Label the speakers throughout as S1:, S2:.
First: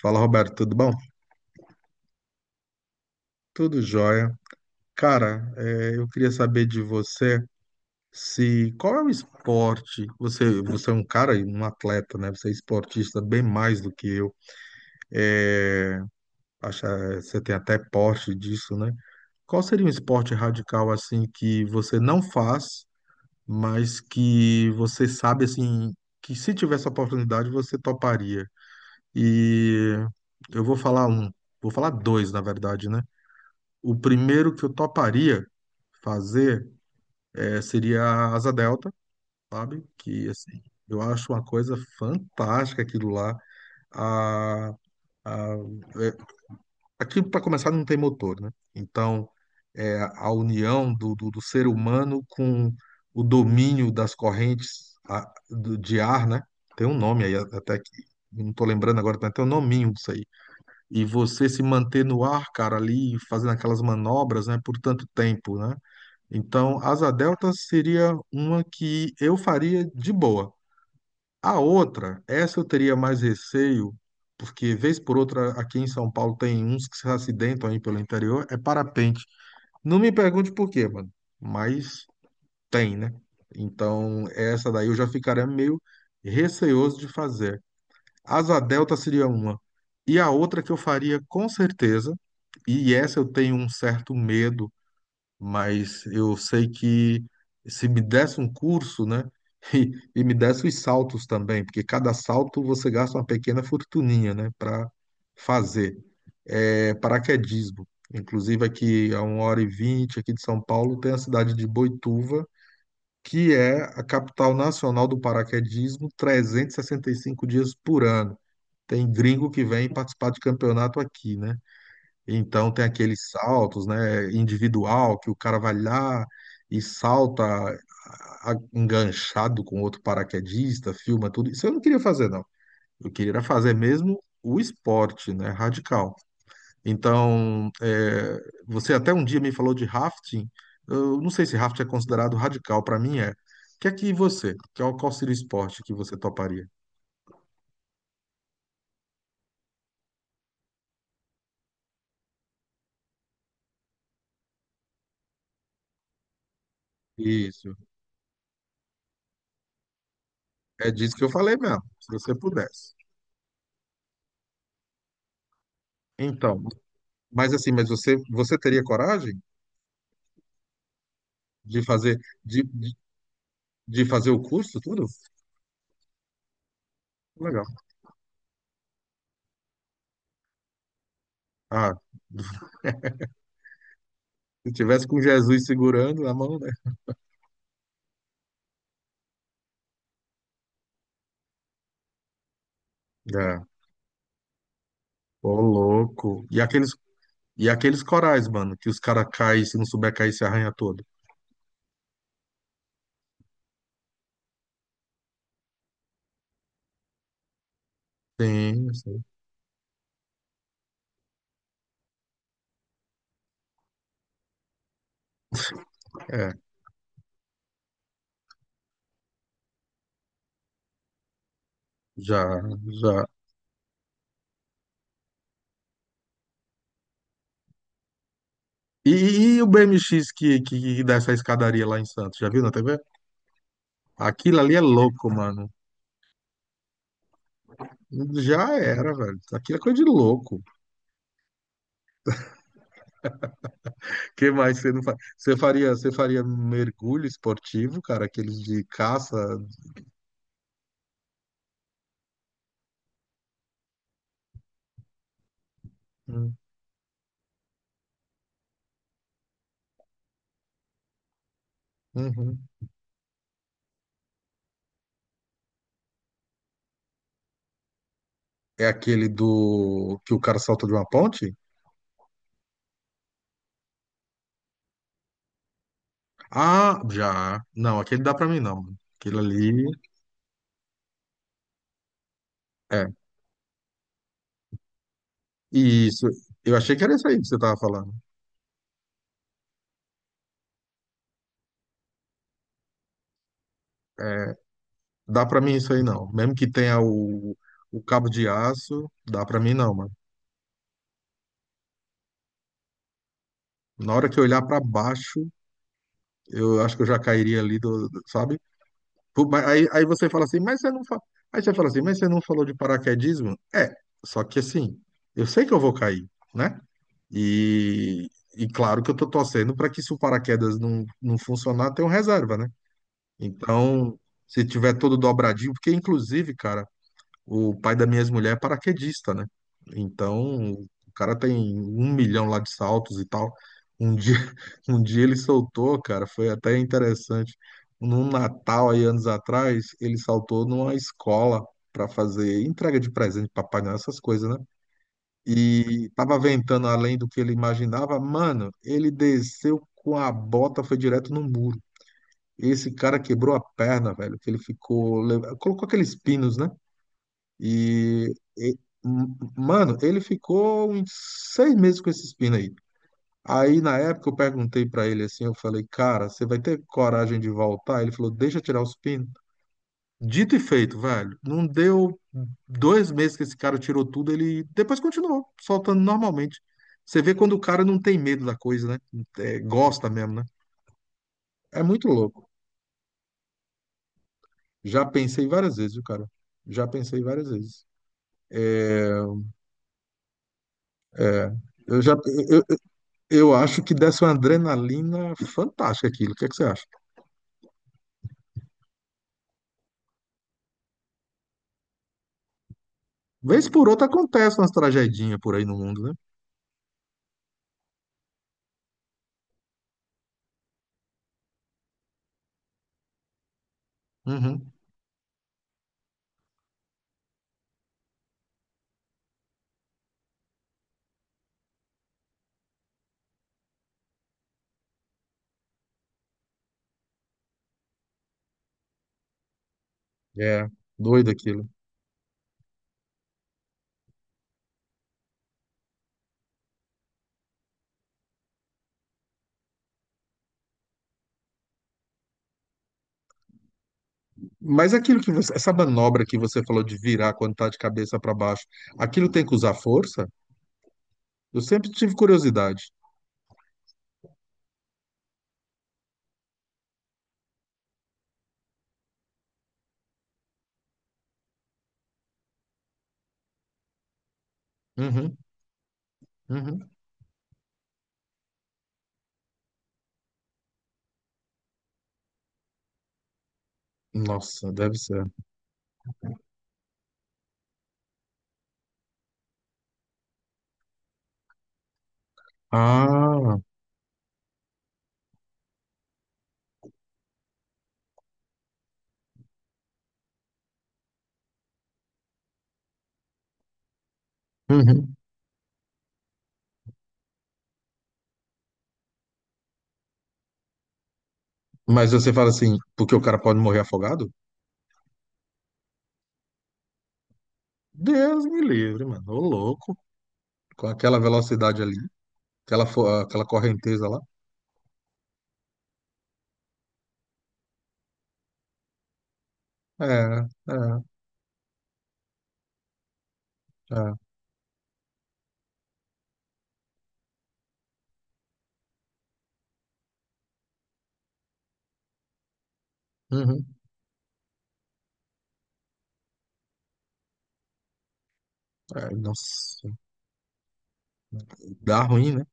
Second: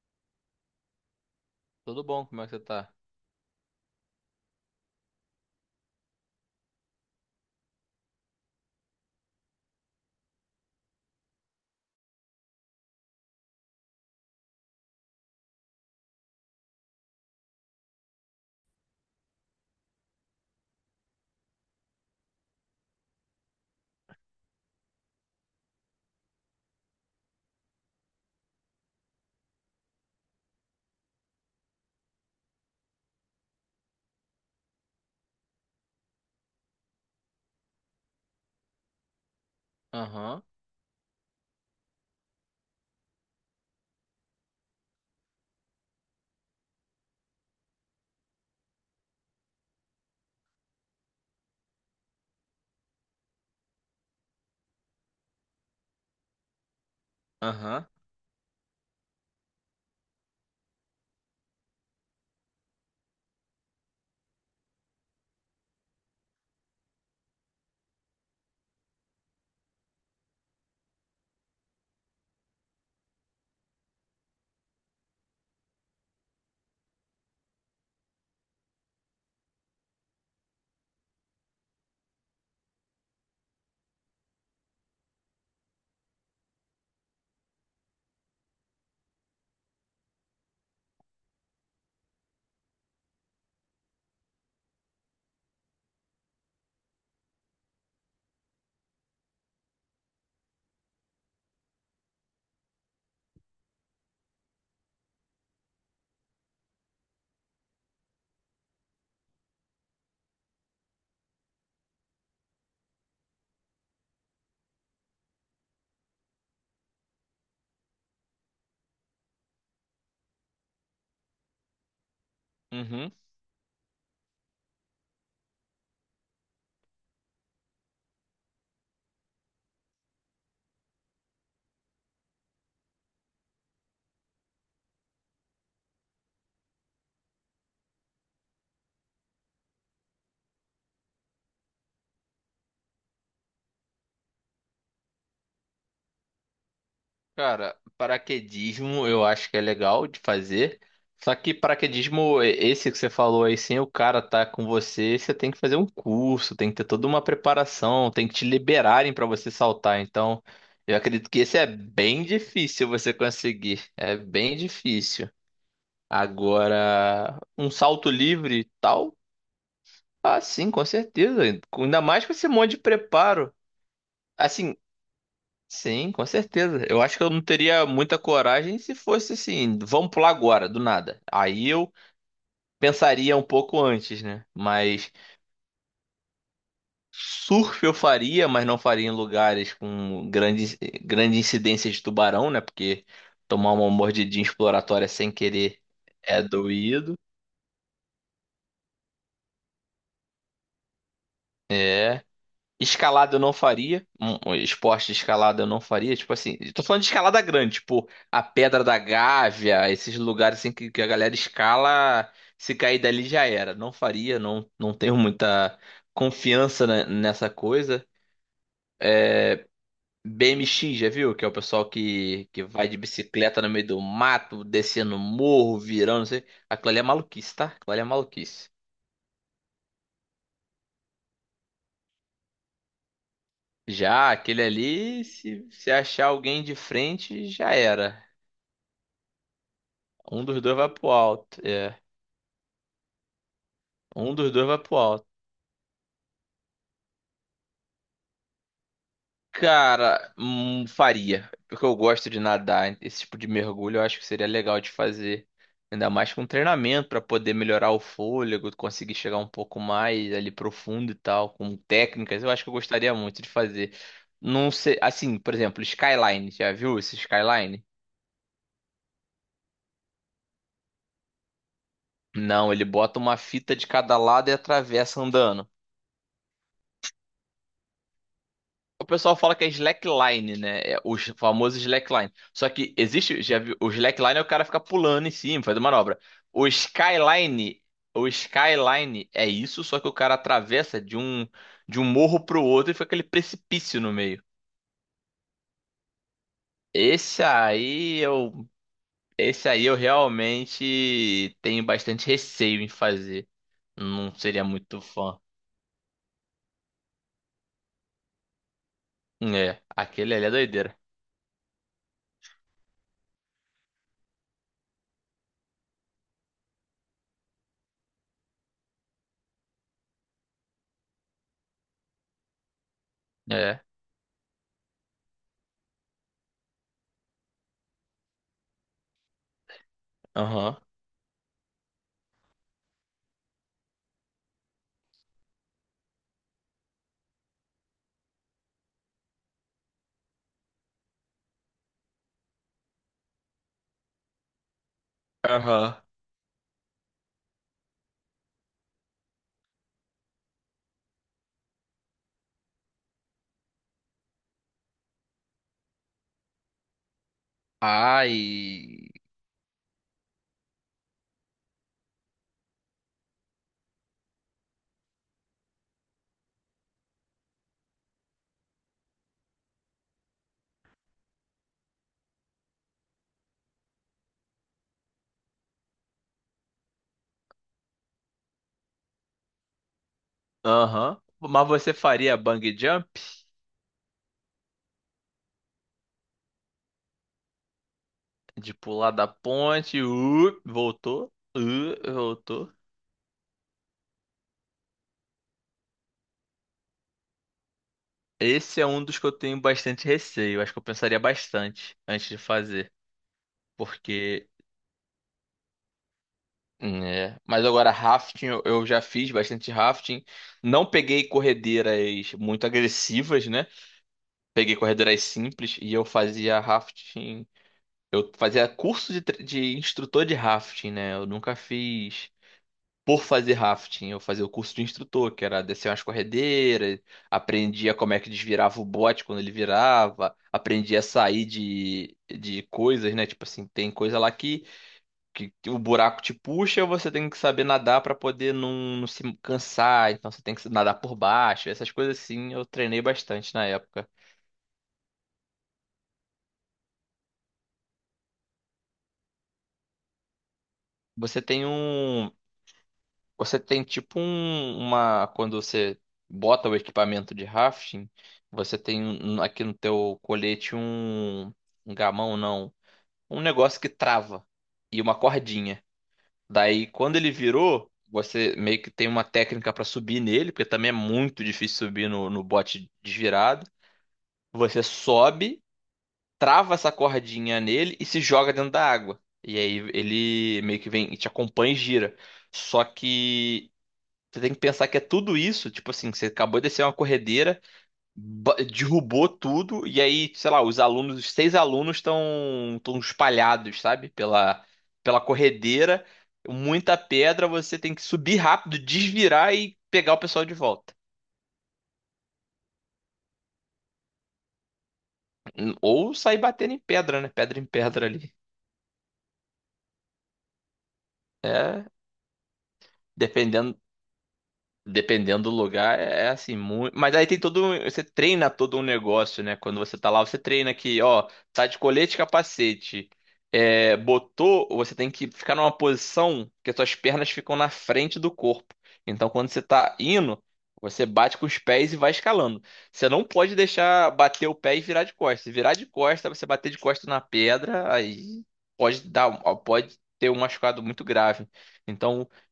S1: Fala, Roberto, tudo bom?
S2: Tudo bom? Como é que você tá?
S1: Tudo jóia. Cara, eu queria saber de você se qual é o esporte? Você é um cara, e um atleta, né? Você é esportista bem mais do que eu. Acha, você tem até porte disso, né? Qual seria um esporte radical assim que você não faz, mas que você sabe assim que se tivesse a oportunidade você toparia? E eu vou falar um, vou falar dois, na verdade, né? O primeiro que eu toparia fazer seria a Asa Delta, sabe? Que,
S2: Aham,
S1: assim, eu acho uma coisa fantástica aquilo lá. A, a, é, Aquilo, para começar, não tem motor, né? Então, é a união do ser humano com o domínio das correntes de ar, né? Tem um nome aí até
S2: aham,
S1: que eu não tô lembrando agora, tem até um nominho disso aí. E você se manter no ar, cara, ali fazendo aquelas manobras, né, por tanto tempo, né? Então, asa delta seria uma que eu faria de boa. A outra, essa eu teria mais receio, porque vez por outra aqui em São Paulo tem uns que se acidentam aí pelo interior, é parapente. Não me pergunte por quê, mano, mas tem, né? Então, essa daí eu já ficaria meio receoso de fazer. Asa delta seria uma. E a outra que eu faria com certeza, e essa eu tenho um certo medo mas eu sei que se me desse um curso, né, e me desse os saltos também, porque cada salto você gasta uma pequena fortuninha, né, para fazer. É, paraquedismo. Inclusive aqui a 1h20 aqui de São Paulo tem a cidade de Boituva, que é a capital nacional do paraquedismo, trezentos e sessenta e cinco dias por ano. Tem gringo que vem participar de campeonato aqui, né? Então tem
S2: uhum.
S1: aqueles saltos, né, individual que o cara vai lá e salta enganchado com outro paraquedista, filma tudo. Isso eu não queria fazer, não. Eu queria era fazer mesmo o esporte, né, radical. Então, é, você até um dia me falou de rafting. Eu não sei se rafting é considerado radical, para mim é. O que é que você, qual seria o esporte que você toparia?
S2: Cara, paraquedismo eu acho que é legal de fazer. Só que paraquedismo, esse que você falou aí, sem o cara tá com você, você tem que fazer um curso, tem que ter toda uma
S1: Isso.
S2: preparação, tem que te liberarem pra você saltar. Então,
S1: É
S2: eu
S1: disso que
S2: acredito
S1: eu
S2: que
S1: falei
S2: esse é
S1: mesmo, se
S2: bem
S1: você
S2: difícil
S1: pudesse.
S2: você conseguir. É bem difícil.
S1: Então,
S2: Agora,
S1: mas
S2: um
S1: assim, mas
S2: salto
S1: você
S2: livre e
S1: teria
S2: tal,
S1: coragem?
S2: ah, sim, com certeza.
S1: De
S2: Ainda
S1: fazer,
S2: mais com esse
S1: de,
S2: monte de
S1: de
S2: preparo.
S1: de fazer o
S2: Assim,
S1: curso, tudo?
S2: sim, com certeza. Eu acho que eu não
S1: Legal.
S2: teria muita coragem se fosse assim, vamos pular agora, do nada. Aí eu
S1: Ah,
S2: pensaria um pouco antes, né?
S1: se tivesse
S2: Mas
S1: com Jesus segurando a mão, né?
S2: surf eu faria, mas não faria em lugares com grande, grande incidência de tubarão, né? Porque
S1: É.
S2: tomar uma mordidinha exploratória sem
S1: Ô,
S2: querer é
S1: louco.
S2: doído.
S1: E aqueles corais, mano, que os caras caem, se não souber cair, se arranha todo.
S2: Escalada eu não faria. Um esporte de escalada eu não faria. Tipo assim, eu tô falando de escalada grande, tipo a Pedra
S1: Sim,
S2: da
S1: sim.
S2: Gávea, esses lugares assim que a galera escala, se cair dali já era. Não faria, não, não tenho muita
S1: É,
S2: confiança nessa coisa. BMX, já viu? Que é o pessoal que,
S1: já,
S2: que vai de
S1: já.
S2: bicicleta no meio do mato, descendo morro, virando, não sei. Aquilo ali é maluquice, tá? Aquilo ali é maluquice.
S1: E, e o BMX que dá essa escadaria lá em Santos, já viu na TV?
S2: Já
S1: Aquilo
S2: aquele
S1: ali é
S2: ali,
S1: louco,
S2: se,
S1: mano.
S2: se achar alguém de frente, já era.
S1: Já era, velho. Aquilo é coisa de
S2: Um dos
S1: louco.
S2: dois vai pro alto. É. Um
S1: Que
S2: dos dois vai
S1: mais você
S2: pro
S1: não faz?
S2: alto.
S1: Você faria mergulho esportivo, cara, aqueles de caça.
S2: Cara, faria. Porque eu gosto de nadar. Esse tipo de mergulho eu acho que seria legal de fazer. Ainda mais com
S1: Hum,
S2: treinamento pra poder melhorar o fôlego, conseguir chegar um pouco mais ali profundo e tal, com técnicas. Eu
S1: uhum.
S2: acho que eu gostaria muito de fazer. Não sei, assim, por exemplo, skyline. Já viu esse skyline?
S1: É aquele do que o cara salta de uma ponte?
S2: Não, ele bota uma fita de cada lado e atravessa andando.
S1: Ah, já. Não, aquele dá pra mim não.
S2: O pessoal
S1: Aquele
S2: fala que é
S1: ali.
S2: slackline, né? É o famoso slackline. Só que
S1: É.
S2: existe, já viu, o slackline é o cara ficar pulando em cima, fazendo manobra.
S1: Isso.
S2: O
S1: Eu achei que era isso aí que você tava
S2: skyline,
S1: falando.
S2: o skyline é isso, só que o cara atravessa de um morro pro outro e fica aquele precipício no meio.
S1: É, dá pra mim isso aí não. Mesmo que tenha
S2: Esse
S1: o
S2: aí
S1: cabo de
S2: eu,
S1: aço, dá pra
S2: esse
S1: mim
S2: aí
S1: não,
S2: eu
S1: mano.
S2: realmente tenho bastante receio em fazer.
S1: Na hora
S2: Não
S1: que eu olhar
S2: seria
S1: pra
S2: muito fã.
S1: baixo, eu acho que eu já cairia ali sabe? Pô, mas
S2: É,
S1: aí você
S2: aquele
S1: fala
S2: ali é
S1: assim, mas você
S2: doideira.
S1: não fa... Aí você fala assim, mas você não falou de paraquedismo? É, só que assim, eu sei que eu vou cair, né? E, e claro que eu tô torcendo para que se o paraquedas não, não funcionar, tenha um reserva, né?
S2: É,
S1: Então, se tiver todo dobradinho, porque inclusive, cara, o pai da minha ex-mulher é paraquedista, né? Então,
S2: aham.
S1: o cara tem um milhão lá de saltos e tal. Um dia, um dia ele soltou, cara, foi até interessante. Num Natal aí anos atrás, ele saltou numa escola para fazer entrega de presente, Papai Noel, essas coisas, né?
S2: Aham.
S1: E tava ventando além do que ele imaginava. Mano, ele desceu com a bota, foi direto no muro. Esse cara quebrou a perna, velho, que ele ficou. Colocou aqueles pinos, né? E. e-
S2: Ai.
S1: Mano, ele ficou uns 6 meses com esses pinos aí. Aí, na época, eu perguntei pra ele assim: eu falei, cara, você vai ter coragem de voltar? Ele falou, deixa eu tirar os pinos. Dito e feito, velho. Não deu 2 meses que esse cara tirou tudo, ele depois continuou soltando normalmente. Você vê quando o cara não tem medo da coisa, né? É, gosta mesmo, né?
S2: Aham. Mas
S1: É
S2: você
S1: muito
S2: faria
S1: louco.
S2: bang jump?
S1: Já pensei várias vezes, viu, cara? Já pensei várias vezes.
S2: De pular da ponte, voltou,
S1: Eu já, eu,
S2: voltou.
S1: eu acho que desse uma adrenalina fantástica aquilo. O que é que você acha?
S2: Esse é um dos que eu tenho bastante receio. Acho que eu pensaria bastante antes de fazer.
S1: Vez por outra
S2: Porque.
S1: acontece umas tragedinhas por aí no mundo, né?
S2: Né? Mas agora, rafting, eu já fiz bastante rafting. Não peguei corredeiras muito agressivas, né?
S1: Uhum.
S2: Peguei corredeiras simples e eu fazia rafting. Eu fazia curso de, de instrutor de rafting, né? Eu nunca fiz. Por fazer rafting, eu fazia o curso de instrutor, que era descer umas corredeiras, aprendia como é que desvirava o bote quando ele virava,
S1: É,
S2: aprendia a
S1: doido
S2: sair
S1: aquilo.
S2: de coisas, né? Tipo assim, tem coisa lá que o buraco te puxa, você tem que saber nadar pra poder não, não se cansar, então você tem que nadar por baixo, essas coisas assim, eu treinei bastante na época.
S1: Mas aquilo que você, essa manobra que você falou de virar quando tá de cabeça para baixo, aquilo tem que usar força?
S2: Você
S1: Eu
S2: tem
S1: sempre tive
S2: um,
S1: curiosidade.
S2: Você tem tipo um, uma. Quando você bota o equipamento de rafting, você tem um, aqui no teu colete um gamão, não. Um negócio que trava e uma
S1: Uhum,
S2: cordinha. Daí,
S1: uhum.
S2: quando ele virou, você meio que tem uma técnica pra subir nele, porque também é muito difícil subir no, no bote desvirado.
S1: Nossa,
S2: Você
S1: deve ser.
S2: sobe, trava essa cordinha nele e se joga dentro da água. E aí ele meio que vem e te acompanha e gira. Só
S1: Ah,
S2: que. Você tem que pensar que é tudo isso, tipo assim, que você acabou de descer uma corredeira, derrubou tudo, e aí, sei lá, os alunos, os seis alunos estão espalhados, sabe? Pela,
S1: uhum.
S2: pela corredeira, muita pedra, você tem que subir rápido, desvirar e pegar o pessoal de volta.
S1: Mas você fala assim, porque o cara pode morrer afogado?
S2: Ou sair batendo em pedra, né? Pedra em pedra ali.
S1: Deus me livre, mano. Ô louco, com aquela velocidade
S2: É,
S1: ali, aquela
S2: dependendo
S1: correnteza lá.
S2: Dependendo do lugar, é assim, muito. Mas aí tem todo. Você treina todo um negócio, né? Quando você
S1: É,
S2: tá lá, você
S1: é,
S2: treina que, ó, tá de colete e capacete. É,
S1: é.
S2: botou, você tem que ficar numa posição que as suas pernas ficam na frente do corpo. Então, quando você tá indo, você bate com os pés e vai escalando. Você não pode
S1: Uhum.
S2: deixar bater o pé e virar de costas. Se virar de costas, você bater de costas na pedra, aí pode
S1: É,
S2: dar,
S1: nossa,
S2: pode ter um machucado muito grave.
S1: dá
S2: Então,
S1: ruim, né?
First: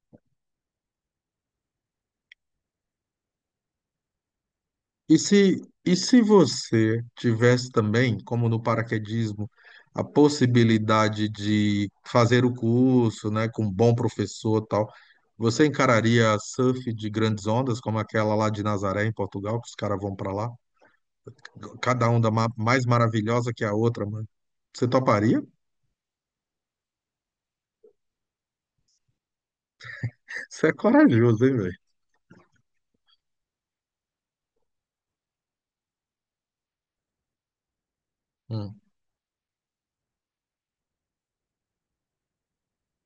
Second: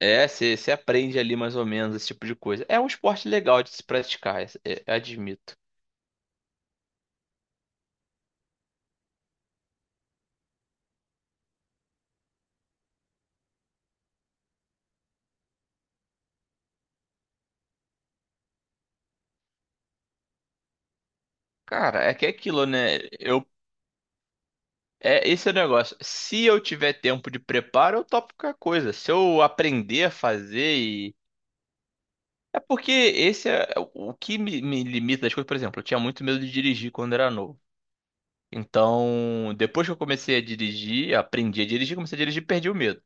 S2: é, você você aprende ali mais ou menos esse tipo de coisa. É um esporte legal de se praticar, admito.
S1: E se você tivesse também, como no paraquedismo, a possibilidade de fazer o curso, né, com um bom professor e tal, você encararia surf de grandes ondas, como aquela lá de Nazaré, em Portugal, que os caras vão para lá?
S2: Cara,
S1: Cada
S2: é que é
S1: onda
S2: aquilo,
S1: mais
S2: né? Eu,
S1: maravilhosa que a outra, mano. Você
S2: é,
S1: toparia?
S2: esse é o negócio. Se eu tiver tempo de preparo, eu topo qualquer coisa. Se eu aprender a
S1: Você é
S2: fazer e.
S1: corajoso, hein, velho?
S2: É porque esse é o que me limita das coisas. Por exemplo, eu tinha muito medo de dirigir quando era novo.
S1: Hum,
S2: Então, depois que eu comecei a dirigir, aprendi a dirigir, comecei a dirigir, perdi o medo.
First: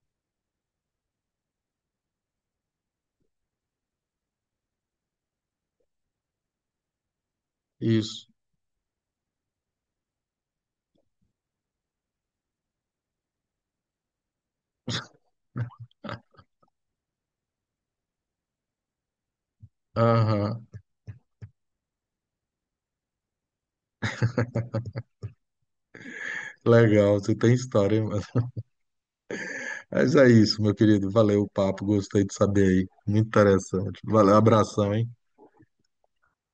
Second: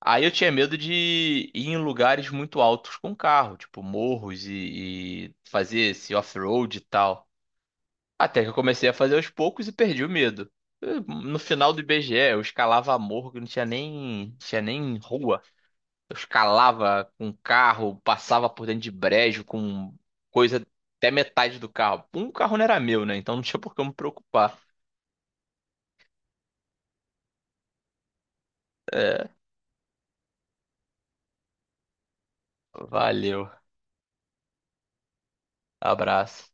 S2: Aí eu tinha medo de ir em lugares muito altos com carro, tipo morros e fazer esse off-road e tal.
S1: isso.
S2: Até que eu comecei a fazer aos poucos e perdi o medo. No final do IBGE, eu escalava morro que não tinha nem, tinha nem rua. Eu escalava com carro, passava por dentro de brejo com coisa
S1: Aham.
S2: até metade do carro. Um carro não era meu, né? Então não tinha por que eu me preocupar.
S1: Legal, você tem história, hein, mano?
S2: É,
S1: Mas é isso, meu querido. Valeu o papo, gostei de saber aí. Muito
S2: valeu.
S1: interessante. Valeu, abração, hein?
S2: Abraço.